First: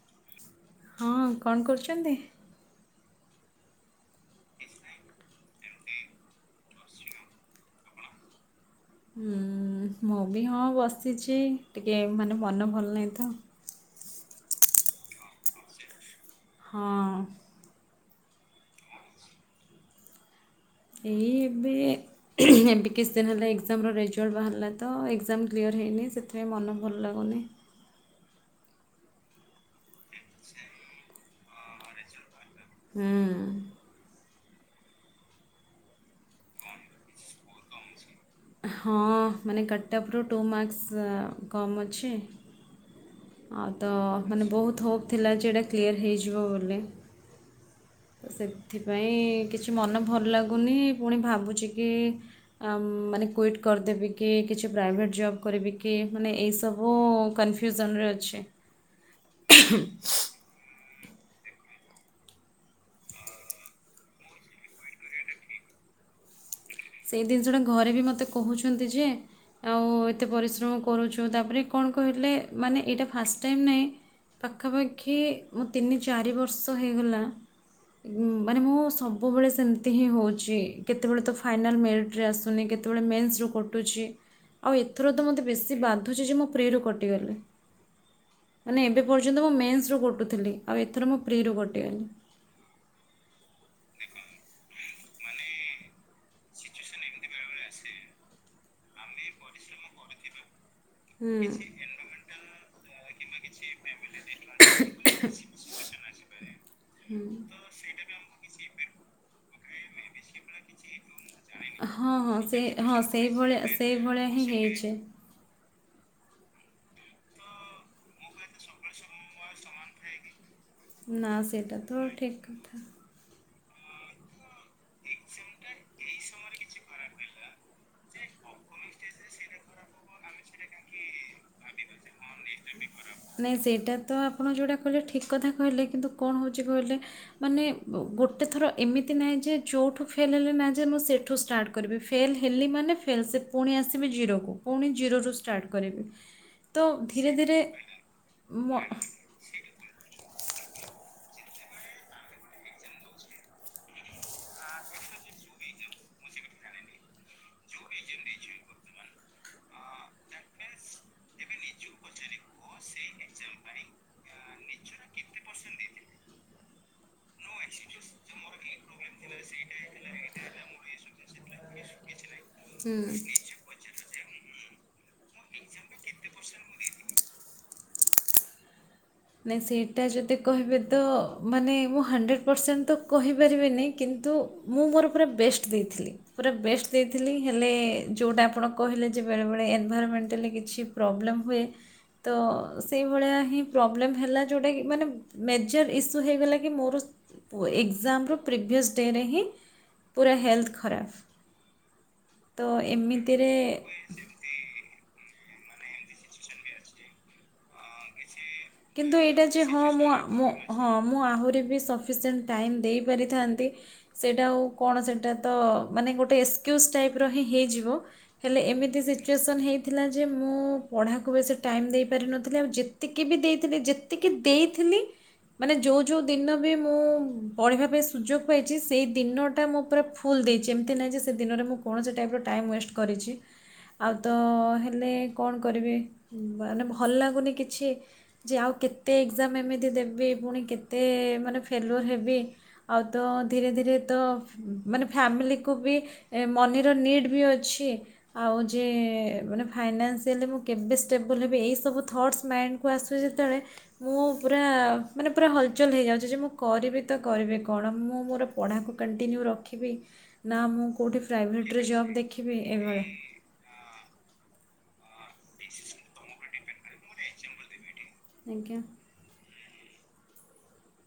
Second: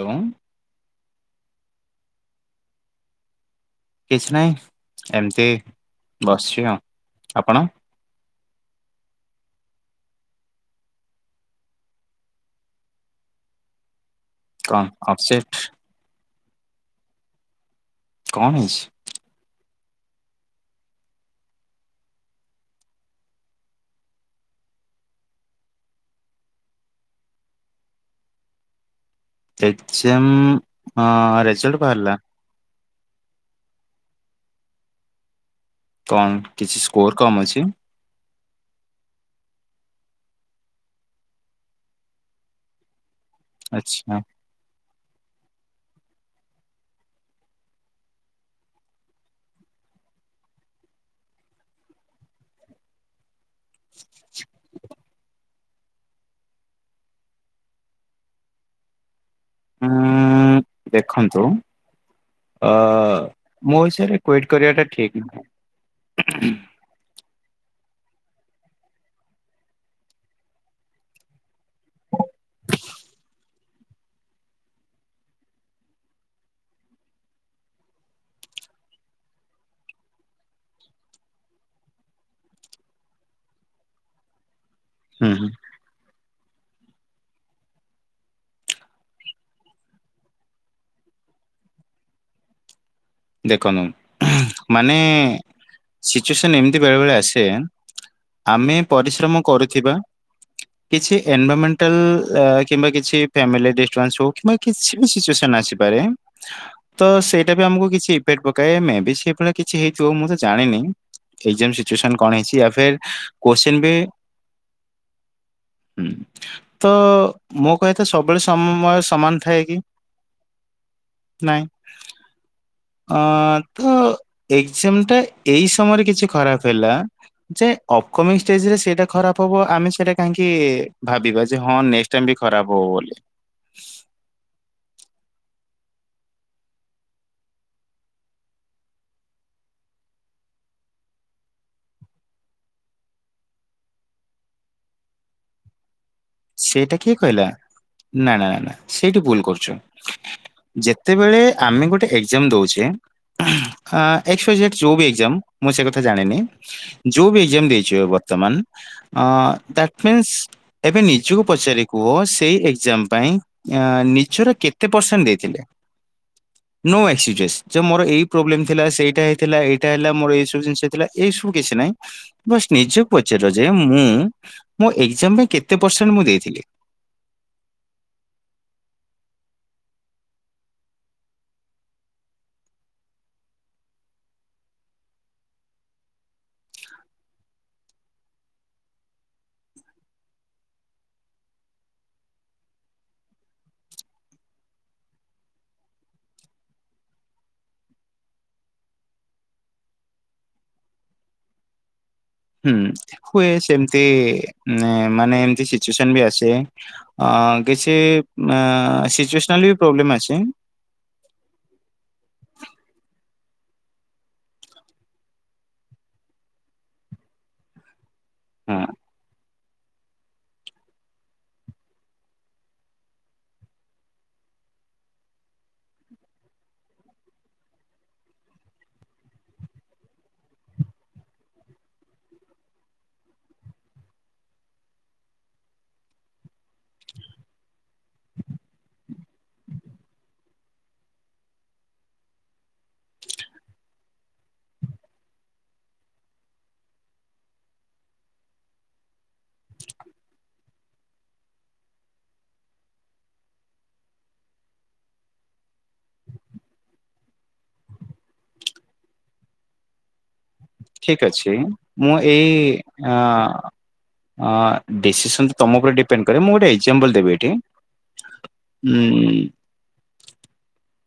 ଏବଂ। ହଁ କଣ କରୁଛନ୍ତି? କିଛି ନାହିଁ ଏମିତି ବସିଛି ଆଉ। ଆପଣ? ଉଁ ମୁଁ ବି ହଁ ବସିଛି। ଟିକେ ମାନେ ମନ ଭଲ ନାହିଁ ତ? କଣ ଅପସେଟ୍? ହଁ। କଣ ହେଇଛି? ଏଇ ଏବେ ଏବେ କିଛି ଦିନ ହେଲା ଏକ୍ଜାମର ରେଜଲ୍ଟ ବାହାରିଲା ତ ଏକ୍ଜାମ କ୍ଲିୟର୍ ହେଇନି ସେଥିପାଇଁ ମନ ଭଲ ଲାଗୁନି। ଏକଜାମ ଅଁ ରେଜଲ୍ଟ ବାହାରିଲା? ହୁଁ। କଣ କିଛି ସ୍କୋର କମ ଅଛି? ହଁ ମାନେ କଟଅଫରୁ ଟୁ ମାର୍କ୍ସ୍ କମ୍ ଅଛି ଆଉ ତ ଆଚ୍ଛା ମାନେ ବହୁତ ହୋପ୍ ଥିଲା ଯେ ଏଟା କ୍ଲିୟର ହେଇଯିବ ବୋଲି ତ ସେଥିପାଇଁ କିଛି ମନ ଭଲ ଲାଗୁନି ପୁଣି ଭାବୁଛି କି ମାନେ କୁଇଟ୍ କରିଦେବି କି କିଛି ପ୍ରାଇଭେଟ୍ ଜବ୍ କରିବ କି ମାନେ ଏଇ ସବୁ କନଫ୍ୟୁଜନରେ ଅଛି। ଉଁ ଦେଖନ୍ତୁ ଅ ମୋ ହିସାବରେ କୁଇଟ୍ କରିବାଟା ଠିକ୍ ନୁହେଁ। ସେଇ ଦିନିଷଟା ଘରେ ବି ମୋତେ କହୁଛନ୍ତି ଯେ ଆଉ ଏତେ ପରିଶ୍ରମ କରୁଛୁ, ତାପରେ କଣ କହିଲେ ମାନେ ଏଇଟା ଫାଷ୍ଟ ଟାଇମ୍ ନାଇଁ ପାଖାପାଖି ମୁଁ ତିନି ଚାରି ବର୍ଷ ହେଇଗଲା ଉଁ, ମାନେ ମୁଁ ସବୁବେଳେ ସେମିତି ହିଁ ହଉଛି, କେତେବେଳେ ତ ଫାଇନାଲ୍ ମେରିଟ୍ରେ ଆସୁନି, କେତେବେଳେ ମେନ୍ସରୁ କଟୁଛି, ଆଉ ଏ ଏଥର ତ ହୁଁ ମୋତେ ହୁଁ ବେଶୀ ବାଧୁଛି ଯେ ମୁଁ ପ୍ରିରୁ କଟିଗଲି। ମାନେ ଏବେ ପର୍ଯ୍ୟନ୍ତ ମୁଁ ମେନ୍ସରୁ କଟୁଥିଲି, ଆଉ ଏଥର ମୁଁ ପ୍ରିରୁ କଟିଗଲି। ଦେଖନ୍ତୁ ମାନେ ସିଚୁଏସନ୍ ଏମତି ବେଳେବେଳେ ଆସେ ଆମେ ପରିଶ୍ରମ କରୁଥିବା, କିଛି ହୁଁ ଏନଭରମେଣ୍ଟାଲ କିମ୍ବା କିଛି ଫ୍ୟାମିଲି ଡିଷ୍ଟରବାନ୍ସ ହଉ କିମ୍ବା କିଛି ବି ସିଚୁଏସନ ଆସିପାରେ ତ ସେଇଟା ବି ଆମକୁ କିଛି ଇଫେକ୍ଟ ପକାଏ, ମେ ବି ସେ ଏକ୍ଜାମ ହଁ ସିଚୁଏସନ କଣ ହଁ ହେଇଛି ସେ ୟା ଫିର୍ ହଁ ସେଇଭଳିଆ କୋଶ୍ଚିନ୍ ବି ସେଇଭଳିଆ ହିଁ ହେଇଛି। ଏ ହୁଁ ତ ମୋ କହିଆ କଥା ସବୁବେଳେ ସମ-ମ-ସମୟ ସମାନ ଥାଏ କି? ନା ସେଇଟା ତ ଠିକ କଥା। ହଁ ତ ଏକ୍ଜାମଟା ଏଇ ସମୟରେ କିଛି ଖରାପ ହେଲା, ଯେ ଅପକମିଂ ଯେ ସେ ସେଇଟା ଖରାପ ହବ ଆମେ ସେଟା କାହିଁକି ଭାବିବା ଯେ ହଁ ନେକ୍ସଟ୍ ଟାଇମ୍ ବି ଖରାପ ହବ ବୋଲି। ନାଇ ସେଇଟା ତ ଆପଣ ଯୋଉଟା କହିଲେ ଠିକ୍ କଥା କହିଲେ କିନ୍ତୁ କଣ ହଉଚି କହିଲେ ମାନେ ଗୋଟେ ଥର ଏମିତି ନାହିଁ ଯେ ଯେଉଠୁ ଫେଲ୍ ହେଲେ ନା ଯା ମୁଁ ସେଇଠୁ ଷ୍ଟାର୍ଟ କରିବି ଫେଲ୍ ହେଲି ମାନେ ଫେଲ୍ ସେ ପୁଣି ଆସିବେ ଜିରୋକୁ। ପୁଣି ଜିରୋରୁ ଷ୍ଟାର୍ଟ କରିବି ତ ସେଇଟା କିଏ ଧୀରେ କହିଲା ଧୀରେ ନା ନା ନା ନା ମୋ ସେଇଠୁ ଭୁଲ କରୁଛ ଯେତେବେଳେ ଆମେ ଗୋଟେ ଏକ୍ଜାମ ଦଉଛେ ଏକସ ୱାଇ ହେଡ ଯୋଉ ବି ଏଜାମ ମୁଁ ସେ କଥା ଜାଣିନି ଯୋଉ ବି ଏକ୍ସାମ ଦେଇଛ ବର୍ତ୍ତମାନ ଦ ମିନ୍ସ ଏବେ ନି ନିଯକୁ ପଚାରି କୁହ ସେଇ ଏକ୍ଜାମ ପାଇଁ ନିଜର କେତେ ପରସେଣ୍ଟ ଦେଇଥିଲେ? ନ ମୋର ଏଇ ପ୍ରୋବ୍ଲେମ ଥିଲା ସେଇଟା ହେଇଥିଲା ଏଇଟା ହେଲା ମୋର ଏଇ ସବୁ ଜିନିଷଇଥିଲା ଏଇ ସବୁ କିଛି ନାହିଁ। ବସ୍ ନିଜକୁ ପଚାର ଯେ ମୁଁ ମୋ ଏକ୍ଜାମ ପାଇଁ କେତେ ପରସେଣ୍ଟ ମୁଁ ଦେଇଥିଲି। ନ ସେଇଟା ଯଦି କହିବେ ତ ମାନେ ମୁଁ ହଣ୍ଡ୍ରେଡ଼୍ ପରସେଣ୍ଟ ତ କହିପାରିବିନି କିନ୍ତୁ ମୁଁ ମୋର ପୁରା ବେଷ୍ଟ ଦେଇଥିଲି। ପୁରା ବେଷ୍ଟ ଦେଇଥିଲି ହେଲେ ଯେଉଁଟା ଆପଣ କହିଲେ ଯେ ବେଳେବେଳେ ଏନଭାଇରମେଣ୍ଟାଲି କିଛି ପ୍ରୋବ୍ଲେମ୍ ହୁଏ ତ ସେଇଭଳିଆ ହିଁ ପ୍ରୋବ୍ଲେମ୍ ହେଲା ଯେଉଁଟାକି ମାନେ ମେଜର୍ ଇସ୍ୟୁ ହେଇଗଲା କି ମୋର ଏକ୍ଜାମ୍ର ପ୍ରିଭିଅସ୍ ଡେରେ ହିଁ ପୁରା ହେଲ୍ଥ ଖରାପ। ତ ହୁଁ ହୁଏ ଏମିତିରେ ସେମିତି। ମାନେ ଏମିତି ସିଚୁଏସନ ବି ଆସେ ଅ କିଛି ଆ କିନ୍ତୁ ଏଇଟା ଯେ ସିଚୁଏସନଲ ବି ହଁ ମୁଁ ଆ- ପ୍ରୋବ୍ଲେମ ଆଛି ମୁଁ ହଁ ମୁଁ ଆହୁରି ବି ସଫିସିଏଣ୍ଟ ଟାଇମ୍ ଦେଇପାରିଥାନ୍ତି ସେଇଟା ଆଉ କଣ ସେଇଟା ତ ମାନେ ଗୋଟେ ଏକ୍ସକ୍ୟୁଜ ଟାଇପ ର ହିଁ ହେଇଯିବ। ହେଲେ ହଁ ଏମିତି ସିଚୁଏସନ୍ ହେଇ ଥିଲା ଯେ ମୁଁ ପଢ଼ାକୁ ବେଶ ଟାଇମ ଦେଇପାରିନଥିଲି ଆଉ ଯେତିକି ବି ଦେଇ ଯେତିକି ଦେଇଥିଲି ମାନେ ଯେଉଁ ଯେଉଁ ଦିନ ବି ମୁଁ ପଢ଼ିବା ପାଇଁ ସୁଯୋଗ ପାଇଛି ସେଇ ଦିନଟା ମୁଁ ପୁରା ଫୁଲ୍ ଦେଇଛି ଏମିତି ନାହିଁ ଯେ ସେ ଦିନରେ ମୁଁ କୌଣସି ଟାଇପ୍ର ଟାଇମ୍ ୱେଷ୍ଟ କରିଛି। ଆଉ ତ ହେଲେ କଣ କରିବି ମାନେ ଭଲ ଲାଗୁନି କିଛି ଯେ ଆଉ କେତେ ଏକ୍ଜାମ ଏମିତି ଦେବି ପୁଣି କେତେ ମାନେ ଫେଲର ହେବି। ଆଉ ତ ଧୀରେ ଧୀରେ ତ ମାନେ ଫ୍ୟାମିଲିକୁୁ ବି ଏ ମନିର ନିଡ଼୍ ବି ଅଛି। ଆଉ ଯେ ମାନେ ଫାଇନାନ୍ସିଆଲି ମୁଁ କେବେ ଷ୍ଟେବଲ ହେବି ଏଇ ସବୁ ଥଟ୍ସ ମାଇଣ୍ଡକୁ ଆସ ତୁ ଯେତେବେଳେ ମୁଁ ପୁରା ମାନେ ପୁରା ହଲଚଲ ହେଇଯାଉଛି ଯେ ମୁଁ କରିବି ତ କରିବି କଣ ମୁଁ ମୋର ପଢ଼ାକୁ କଣ୍ଟିନ୍ୟୁ ରଖିବି ନା ମୁଁ କେଉଁଠି ଠିକ ଅଛି ପ୍ରାଇଭେଟ୍ରେ ଜବ୍ ମୁଁ ଏଇ ଦେଖିବି ଏଭଳିଆ ଅ ଆଁ ଡିସିସନ ତ ତମ ଉପରେ ଡିପେଣ୍ଡ କରେ ମୁଁ ଗୋଟେ ଏକ୍ଜାମ୍ପଲ ଦେବି ଏଠି ଆଜ୍ଞା ହ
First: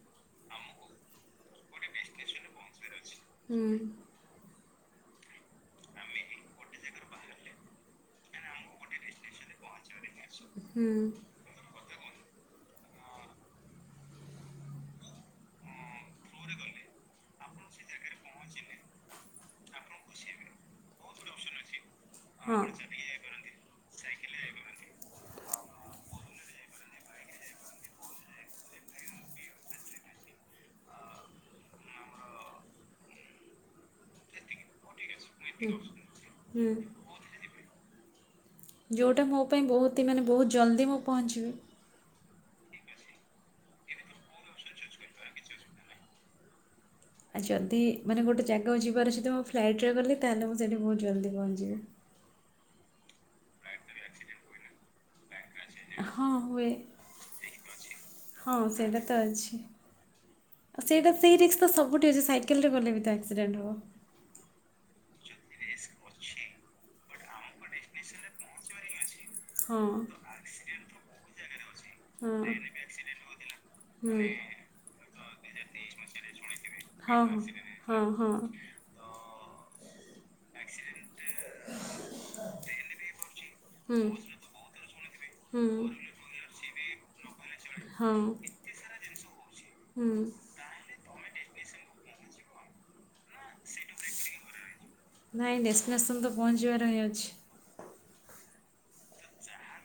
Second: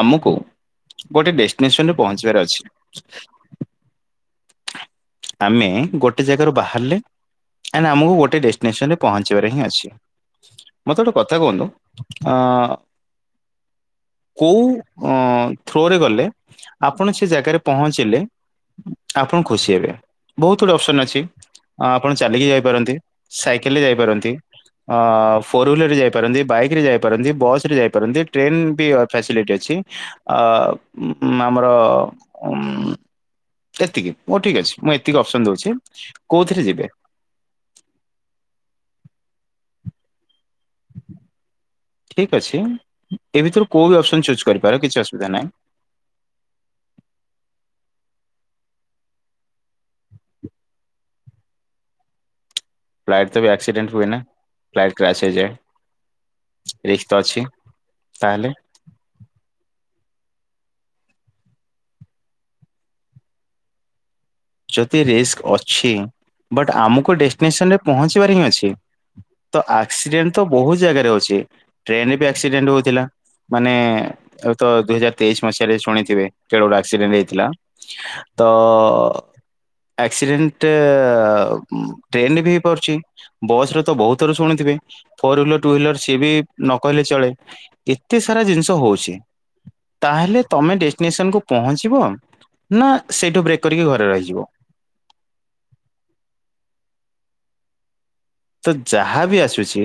ଆମ କୁ ଗୋଟେ ଡେଷ୍ଟିନେସନରେ ପହଞ୍ଚିବାର ଅଛି। ହୁଁ ଆମେ ଗୋଟେ ଜାଗାରୁ ବାହାରିଲେ ଆଣ୍ଡ ଆମକୁ ଗୋଟେ ଡେଷ୍ଟିନେସନ ରେ ପହଞ୍ଚିବାରେ ହିଁ ଅଛି। ହୁଁ ମତେ ଗୋଟେ କଥା କୁହନ୍ତୁ ଅ- କଉ ଅଁ- ଥ୍ରୋ ରେ ଗଲେ [inaudible] ଆପଣ ସେ ଜାଗାରେ ପହଞ୍ଚିଲେ ଆପଣ ଖୁସି ହେବେ ବହୁତ୍ ଗୁଡେ ଅପ୍ସନ୍ ଅଛି ଛି ଆପଣ ଚାଲିକି ହଁ। ଯାଇପାରନ୍ତି ସାଇକେଲରେ ଯାଇପାରନ୍ତି ଅ- ଫୋର୍ ହୁଲେର୍ ରେ ଯାଇପାରନ୍ତି ବାଇକ୍ ରେ ଯାଇପାରନ୍ତି ବସ୍ ରେ ଯାଇପାରନ୍ତି ଟ୍ରେନ୍ ବି ଫେସିଲିଟି ଅଛି ଅ- ଆମର ଉମ୍- ଏତିକି ଓ ଠିକ୍ ଅଛି। ମୁଁ ଏତିକି ଅପ୍ସନ୍ ଦଉଚି କଉଥିରେ ହୁଁ ଯିବେ? ଯଉଟା ମୋ ପାଇଁ ବହୁତି ହି ମାନେ ବହୁତ୍ ଜଲ୍ଦି ମୁଁ ପହଞ୍ଚିବି ଠିକ୍ ଅଛି ଏଇ ଭିତରୁ କଉ ବି ଅପ୍ସନ୍ ଚୁଜ୍ କରିପାର କିଛି ଅସୁବିଧା ନାହିଁ। ଆଉ ଯଦି ମାନେ ଗୋଟେ ଜାଗାକୁ ଯିବାର ଅଛି ତ ମୁଁ ଫ୍ଲାଇଟ୍ ରେ ଗଲି ତାହେଲେ ମୁଁ ସେଇଠି ବହୁତ ଜଲ୍ଦି ପହଞ୍ଚିବି। ଫ୍ଲାଇଟ୍ ରେ ବି ଆକ୍ସିଡେଣ୍ଟ୍ ହୁଏ ନା ଫ୍ଲାଇଟ୍ କ୍ରାସ୍ ହେଇଯାଏ। ହଁ ହୁଏ। ରିସ୍କ୍ ଅଛି। ତାହେଲେ ହଁ ସେଇଟା ତ ଅଛି। ସେଇଟା ସେଇ ରିକ୍ସ୍ ତ ସବୁଠି ଅଛି ସାଇକେଲ୍ ରେ ଗଲେ ବି ତ ଆକ୍ସିଡେଣ୍ଟ୍ ହବ। ଯଦି ରିସ୍କ୍ ଅଛି ବଟ୍ ଆମକୁ ଡେଷ୍ଟିନେସନ୍ ରେ ପହଞ୍ଚିବାର ହିଁ ଅଛି। ତ ହଁ ଆକ୍ସିଡେଣ୍ଟ୍ ତ ବହୁତ ଜାଗାରେ ଅଛି ଟ୍ରେନ୍ ରେ ବି ହଁ ଆକ୍ସିଡେଣ୍ଟ୍ ହଉଥିଲା ମାନେ ହୁଁ ଅ- ତ ଦୁଇ ହଜାର ତେଇଶି ମସିହାରେ ଶୁଣିଥିବେ କେଡେ ବଡ ଆକ୍ସିଡେଣ୍ଟ୍ ହଁ ହେଇଥିଲା। ହଁ -ହଁ। ଆକ୍ସିଡେଣ୍ଟ୍ ଟ୍ରେନ୍ ରେ ବି ହେଇ ପାରୁଚି। ବସ୍ ରେ ତ ହୁଁ ବହୁତଥର ଶୁଣିଥିବେ। ଫୋର୍ ହୁଲର ଟୁ ହୁଁ ହୁଲର ସିଏ ବି ନ କହିଲେ ଚଳେ ହଁ ଏତେ ସାରା ଜିନିଷ ହଉଚି। ହୁଁ। ତମେ ଡେଷ୍ଟିନେସନ୍ କୁ ପହଞ୍ଚିବ ନା ସେଇଠୁ ବ୍ରେକ୍ କରିକି ଘରେ ରହିଯି ନାଇଁ ଡେଷ୍ଟିନେସନ୍ ରେ ତ ପହଞ୍ଚିବାର ଅଛି। ତ ଯାହା ବି ଆସୁଚି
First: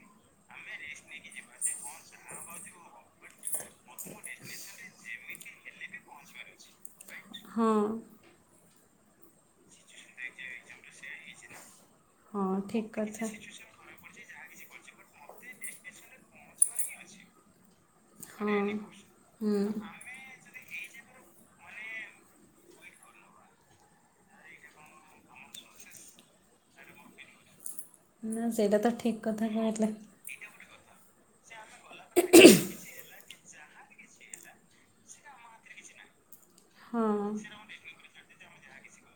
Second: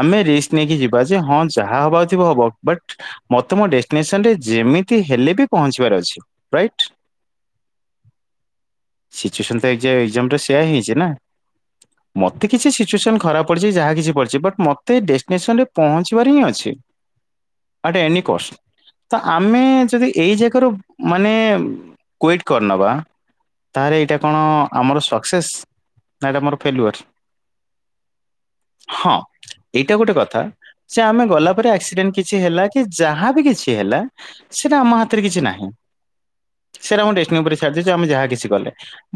ଆମେ ରିସ୍କ୍ ନେଇକି ଯିବା ଯେ ହଁ ଯାହା ହବାର ଥିବ ହବ ବଟ୍ ମତେ ମୋ ଡେଷ୍ଟିନେସନ୍ ରେ ଯେମିତି ହେଲେ ବି ପହଞ୍ଚିବାର ଅଛି। ରାଇଟ୍। ହଁ। ସିଚୁଏସନ୍ ତ ଏକ୍ଜା-ଏକ୍ଜାମ୍ ରେ ସେୟା ହେଇଚି ନା ମତେ ହଁ କିଛି ଠିକ୍ ସିଚୁଏସନ୍ କଥା ଖରାପ୍ ପଡିଚି ଯାହା କିଛି ପଡିଚି ବଟ୍ ମତ୍ ମତେ ଏଇ ଡେଷ୍ଟିନେସନ୍ ରେ ପହଞ୍ଚିବାର ହିଁ ଅଛି। ଆଟ୍‌ ଏନି ହଁ କଷ୍ଟ୍ ତ ହୁଁ ଆମେ ଯଦି ଏଇ ଜାଗାରୁ ମାନେ କୁଇଟ୍ କରିନବା ତାହେଲେ ଏଇଟା କଣ ଆମର ସକ୍ସେସ୍ ନା ଏଇଟା ଆମର ଫେଲୁଅର୍। ନା ସେଇଟା ତ ଠିକ୍ କଥା [unintelligible] ଏଇଟା ଗୋଟେ କଥା ସେ ଆମେ ଗଲା ପରେ ଆକ୍ସିଡେଣ୍ଟ୍ କିଛି ହେଲା କି ଯାହାବି କିଛି ହେଲା ସେଟା ଆମ ହାତରେ କିଛି ନାହିଁ। ହଁ ସେଇଟାରେ [unintelligible] ଯାହା କିଛି କଲେ।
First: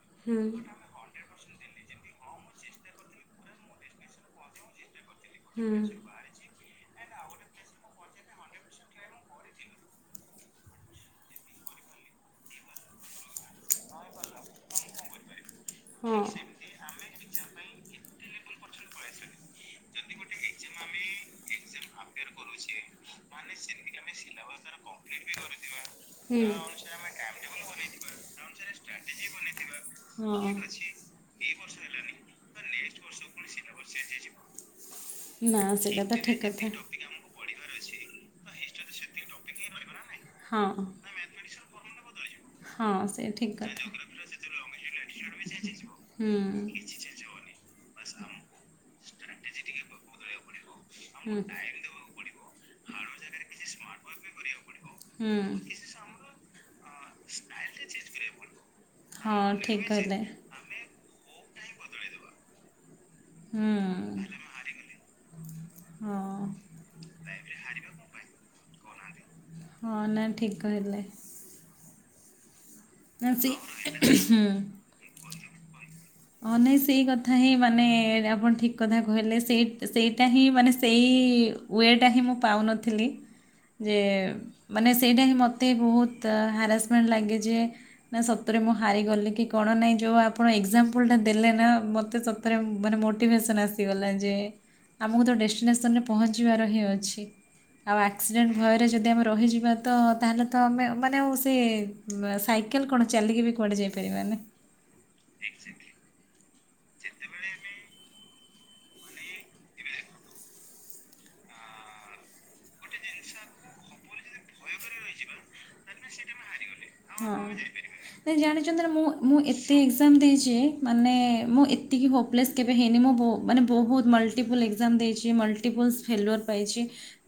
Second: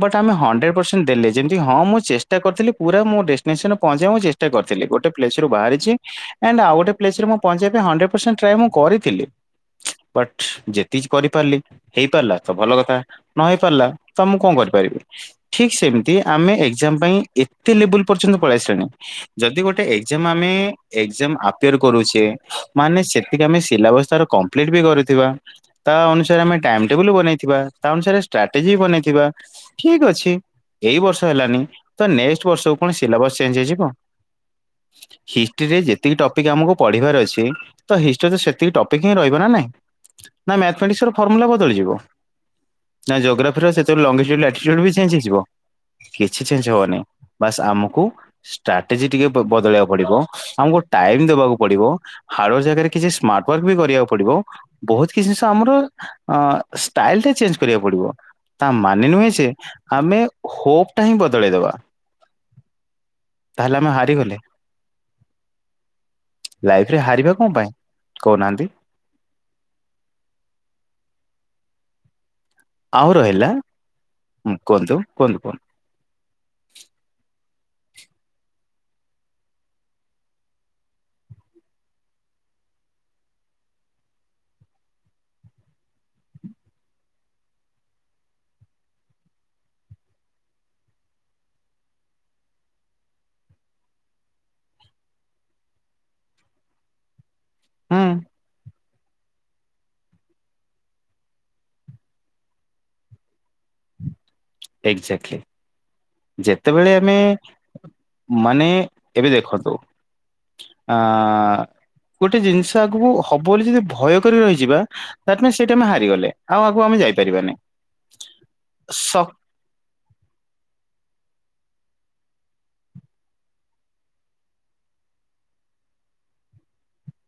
ବଟ୍ ଆମେ ହୁଁ ହଣ୍ଡେଡ୍ ପର୍ ଦେଲେ ଯେମିତି ହଁ ମୁଁ ଚେଷ୍ଟା କରିଥିଲି ପୁରା ମୋ ଡେଷ୍ଟିନେସନ୍ ରେ ପହଞ୍ଚେଇ ମୁଁ ଚେଷ୍ଟା କରିଥିଲି ଗୋଟେ ପ୍ଲେସ୍ ରୁ ହୁଁ ବାହାରିଚି‌ ଆଣ୍ଡ୍ ଆଉ ଗୋଟେ ପ୍ଲେସ୍ ରେ ମୁଁ ପହଞ୍ଚିବା ‌ପାଇଁ ହଣ୍ଡେଡ୍ ପର୍ସେଣ୍ଟ୍ ଟ୍ରାଏ ମୁଁ କରିଥିଲି। ବଟ୍ ଯେତିକି କରିପାରିଲି ହେଇପାରିଲା ତ ଭଲ କଥା। ନ ହେଇପାରିଲା ତ ମୁଁ କଣ କରିପାରିବି ଠିକ୍ ସେମିତି ହଁ। ଆମେ ଏକ୍ଜାମ୍ ପାଇଁ ଏ ବୁଲ୍ ପର୍ଯ୍ୟନ୍ତ ପଳାଇଆସିଲାଣି ଯଦି ଗୋଟେ ଏକ୍ଜାମ୍ ଆମେ ଏକ୍ଜାମ୍ ଆ [unintelligible] କରୁଚେ ମାନେ ସେତିକି ଆମେ ସିଲାବସ୍ ତାର କମ୍ପ୍ଲିଟ୍ ବି କରିଥିବା। ତା ଅନୁସାରେ ଆମେ ଟାଇମ ଟେବୁଲ ବନେଇଥିବା। ତା ଅନୁସାରେ ଷ୍ଟ୍ରାଟେଜି ବନେଇଥିବା ଠିକ୍ ଅଛି ଏଇ ବର୍ଷ ହେଲାନି ତ ନେ ସିଲାବସ ଚେଞ୍ଜ ହେଇ ଯିବ ନା ହିଷ୍ଟରେ ଯେତିକି ଟପିକ୍ ଆମକୁ ପ ରହିବାରେ ଅଛି ତ ହିଷ୍ଟି ସେତିକି ଟପିକ୍ ହିଁ ରହିବ ନା ନାଇଁ। ନା ହଁ ମ୍ୟାଥମେଟିକ୍ସର ଫର୍ମୁଲା ବଦଳିଯିବ। ହଁ ନା ସେ ଠିକ୍ ଜୋଗ୍ରାଫିର ସେତେରୁ ଲଙ୍ଗେଷ୍ଟୁ୍ ଆଟି୍ୟୁଡ଼୍ ବି ଚେଞ୍ଜ ହେଇଯିବ ହୁଁ। କିଛି ଚେଞ୍ଜ ହେବନେହିଁ। ବାସ୍ ଆମକୁ ଷ୍ଟ୍ରାଟେଜି ଟିକେ ବଦଳେଇବାକୁ ପଡିବ ଆମକୁ ଟାଇମ୍ ହୁଁ। ଦବାକୁ ପଡିବ। ହାଡ଼ ୱାର୍କ ଜାଗାରେ କିଛି ସ୍ମାର୍ଟ ୱାର୍କ ବି କରିବାକୁ ପଡିବ। ବହୁତ କିଛି ଜିନିଷ ଆମର ହୁଁ। ଅ ଷ୍ଟାଇଲ ଟା ଚେଞ୍ଜ କରିବାକୁ ପଡିବ। ତା ମାନେ ପଡିବ। ନୁହେଁ ଯେ ହଁ ଠିକ୍ ଆମେ କହିଲେ ହୋପ ଟା ହିଁ ବଦଳେଇଦବା। ତାହେଲେ ଆମେ ହୁଁ। ହାରିଗଲେ। ହଁ ଲାଇଫ ରେ ହାରିବା କଣ ପାଇଁ କହୁନାହାନ୍ତି? ହଁ ନାଇ ଠିକ୍ କହିଲେ। ଆଉ ନା ରହିଲା ସେ ହୁଁ କୁହନ୍ତୁ କୁହନ୍ତୁ କୁହନ୍ତୁ। ହଁ ନାଇଁ ସେଇ କଥା ହିଁ ମାନେ ଆପଣ ଠିକ୍ କଥା କହିଲେ ସେଇ ସେଇଟା ହିଁ ମାନେ ସେଇ ୱେଟା ହିଁ ମୁଁ ପାଉନଥିଲି। ଯେ ମାନେ ସେଇଟା ହିଁ ମୋତେ ବହୁତ ହାରାସମେଣ୍ଟ ଲାଗେ ଯେ। ନା ସତରେ ମୁଁ ହାରିଗଲି କି କଣ ନାହିଁ ଯେଉଁ ଆପଣ ଏକ୍ଜାମ ପ୍ଲେ ଦେଲେ ନା ମତେ ସତରେ ମାନେ ମୋଟିଭେସନ ଆସିଗଲା ଯେ। ଆମକୁ ତ ଡେଷ୍ଟିନେସନରେ ପହଞ୍ଚିବାର ହିଁ ଅଛି ଆଉ ହୁଁ ଆକ୍ସିଡେଣ୍ଟ ଭୟରେ ଯଦି ଆମ ରହିଯିବା ତ ତାହେଲେ ତ ଆମେ ମାନେ ଆଉ ସେ ସାଇକେଲ କଣ ଚାଲିକି ବି କୁଆଡ଼େ ଯାଇପାରିବାନି। ଏକ୍ଜାକ୍ଟଲି ଯେତେବେଳେ ଆମେ ମାନେ ଏବେ ଦେଖନ୍ତୁ ଆ ଗୋଟେ ଜିନିଷ ଆଗକୁ ହବ ବୋଲି ଯଦି ଭୟ କରି ରହିଯିବା। ଦାଟ୍ ମିନ୍ସ ସେଇଠି ଆମେ ହାରିଗଲେ ଆଉ ଆଗକୁ ଆମେ ଯାଇପାରିବାନି [unintelligible] ଜାଣିଛନ୍ତି ମୁଁ ସ ମୁଁ ଏ ତେ ଏକ୍ଜାମ ଦେଇଛି ମାନେ ମୁଁ ଏତିକି ହୋପଲେସ୍ କେବେ ହେଇନି ମୁ ମାନେ ବହୁ ମଲ ମଲ୍ଟିପଲ୍ ଏକ୍ଜାମ ଦେଇଛି ମଲ୍ଟିପଲ୍ସ ଫେଲୁୟର୍ ପାଇଛି।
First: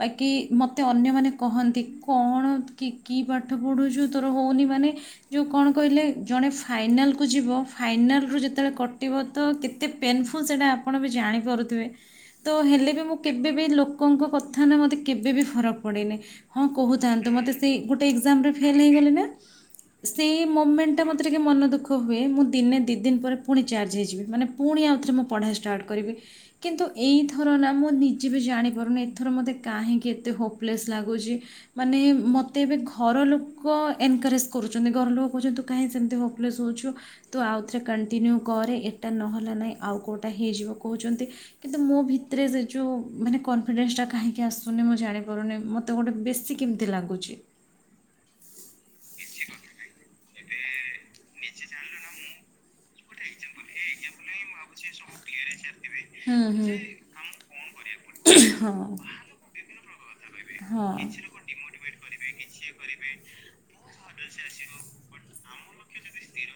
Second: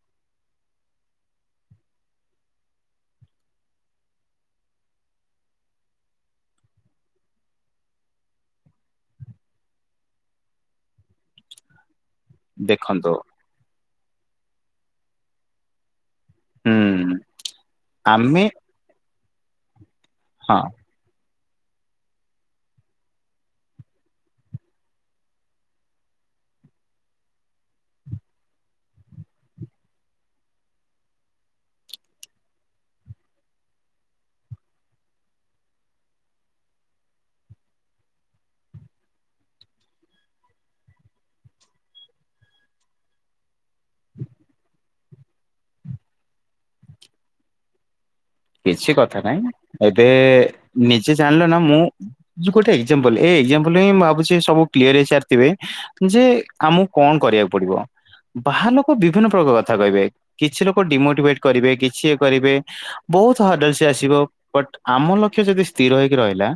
ବାକି ମତେ ଅନ୍ୟମାନୋନେ କହନ୍ତି କଣ କି କି ପାଠ ପଢ଼ୁଛୁ ତୋର ହଉନି ମାନେ ଯୋଉ କଣ କହିଲେ ଜଣେ ଫାଇନାଲକୁ ଯିବ ଫାଇନାଲରୁ ଯେତେବେଳେ କଟିବ ତ କେତେ ପେନ୍ଫୁଲ ସେଇଟା ଆପଣ ବି ଜାଣିପାରୁଥିବେ। ତ ହେଲେ ବି ଦେଖନ୍ତୁ ମୁଁ କେବେ ବି ଲୋକଙ୍କ କଥା ନା ମୋତେ କେବେ ବି ଫରକ ପଡ଼ନି। ହଁ ହୁଁ କହୁଥାନ୍ତୁ ମତେ ସେଇ ଗୋଟେ ଆମେ ଏକ୍ଜାମ ରେ ଫେଲ ହେଇଗଲେ ନା ସେଇ ହଁ ମୁମେଣ୍ଟ ଏଇଟା ମୋତେ ଟିକେ ମନ ଦୁଃଖ ହୁଏ ମୁଁ ଦିନେ ଦୁଇ ଦିନ ପରେ ପୁଣି ଚାର୍ଜ ହେଇଯିବି ମାନେ ପୁଣି ଆଉଥରେ ମୁଁ ପଢ଼ା ଷ୍ଟାର୍ଟ କରିବି। କିନ୍ତୁ ଏଇଥର ନା ମୁଁ ନିଜେ ବି ଜାଣିପାରୁନି ଏଥର ମୋତେ କାହିଁକି ଏତେ ହୋପ୍ଲେସ୍ ଲାଗୁଚି। ମାନେ ମ ତେ ଏବେ ଘର ଲୋକ ଏନକରେଜ୍ କରୁଛନ୍ତି ଘର ଲୋକ କହୁଛନ୍ତି ତୁ କାହିଁ ସେମିତି ହୋପ୍ଲେସ୍ ହେଉଛୁ। ତୁ ଆଉଥରେ କଣ୍ଟିନ୍ୟୁ କରେ ଏଟା ନହେଲା ନାହିଁ ଆଉ କେଉଟା ହେଇଯିବ କହୁଛନ୍ତି। କିନ୍ତୁ ମୋ ଭିତରେ ସେ ଯୋଉ ମାନେ କନଫିଡେନ୍ସଟା କାହିକି ଆସୁନି ମୁଁ ଜାଣିପାରୁନି ମ ତେ ଗୋଟେ ବେଶୀ କେମିତି ଲାଗୁଚି। କିଛି କଥା ନାଇଁ ଏବେ ନିଜେ ଜାଣିଲ ନା ମୁଁ ଯୁକୋଠେ ଏକ୍ସାମ୍ପ୍ଲେ ଏ ଏକ୍ସାମ୍ପ୍ଲେ ହଁ ମୁଁ ଭାବୁଛି ସବୁ କ୍ଲିୟର ହେଇସାରିଥିବେ ଯେ ହୁଁ ହୁଁ। ଆମକୁ କଣ କରିବାକୁ ପଡିବ। ବାହାର ହଁ ଲୋକ ବିଭିନ୍ନ ପ୍ରକାର କଥା କହିବେ କିଛି ଲୋକ ହଁ ଡିମୋଟିଭେଟ କରିବେ କିଛି ଇଏ କରିବେ। ବହୁତ ହାର୍ଡଲ ସେ ଆସିବ ବଟ୍ ଆମ ଲକ୍ଷ୍ୟ ଯଦି ସ୍ଥିର ହେଇକି ରହିଲା।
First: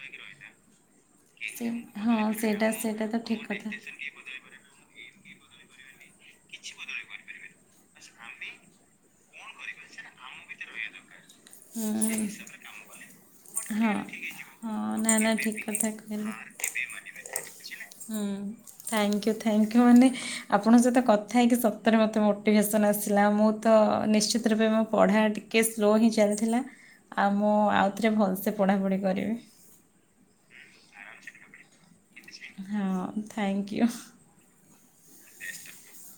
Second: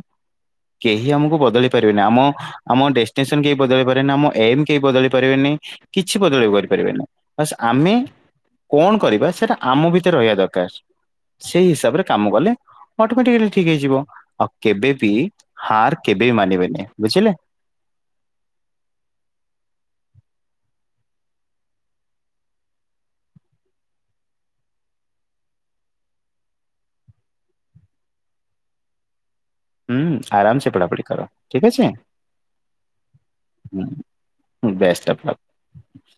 କେହି ଆମକୁ ସେ ବଦଳି ପାରିବେନି ହଁ ଆମ ସେଇଟା ଆମ ସେଇଟା ତ ଠିକ୍ ଡେଷ୍ନେସନ କେହି କଥା। ବଦଳି ପାରିବନି ଆମ। ଏମ୍ କେହି ବଦଳ ପାରିବେନି କିଛି ବଦଳ କରିପାରିବେନି ବାସ୍ ଆମେ। କଣ କରିବା ସେଇଟା ଆମ ଭିତରେ ରହିବା ଦରକାର ସେଇ ହିସାବରେ ହୁଁ କାମ କଲେ। ଅଟୋମେଟିକ ଠିକ ହଁ ହେଇଯିବ ଆଉ କେବେ ହଁ ବି ନା ନା ଠିକ୍ କଥା ହାର କେବେ କହିଲେ। ବି ମାନିବେନି ବୁଝିଲେ? ହୁଁ ଥ୍ୟାଙ୍କ ୟୁ ଥ୍ୟାଙ୍କ ୟୁ ମାନେ ଆପଣଙ୍କ ସହିତ କଥା ହେଇକି ସତରେ ମତେ ମୋଟିଭେସନ ଆସିଲା ମୁଁ ତ ନିଶ୍ଚିତ ରୂପେ ମୋ ପଢ଼ା ଟିକିଏ ସ୍ଲୋ ହିଁ ଚାଲିଥିଲା। ଆଉ ମୁଁ ଆଉଥରେ ଭଲସେ ପଢ଼ାପଢ଼ି କରିବି। ହୁଁ ଆରାମ ସେ ପଢାପଢି କର ଠିକ ଅଛି ହଁ ଥ୍ୟାଙ୍କ ୟୁ। ହ ବେଷ୍ଟ ଅଫ ଲକ୍। ବା।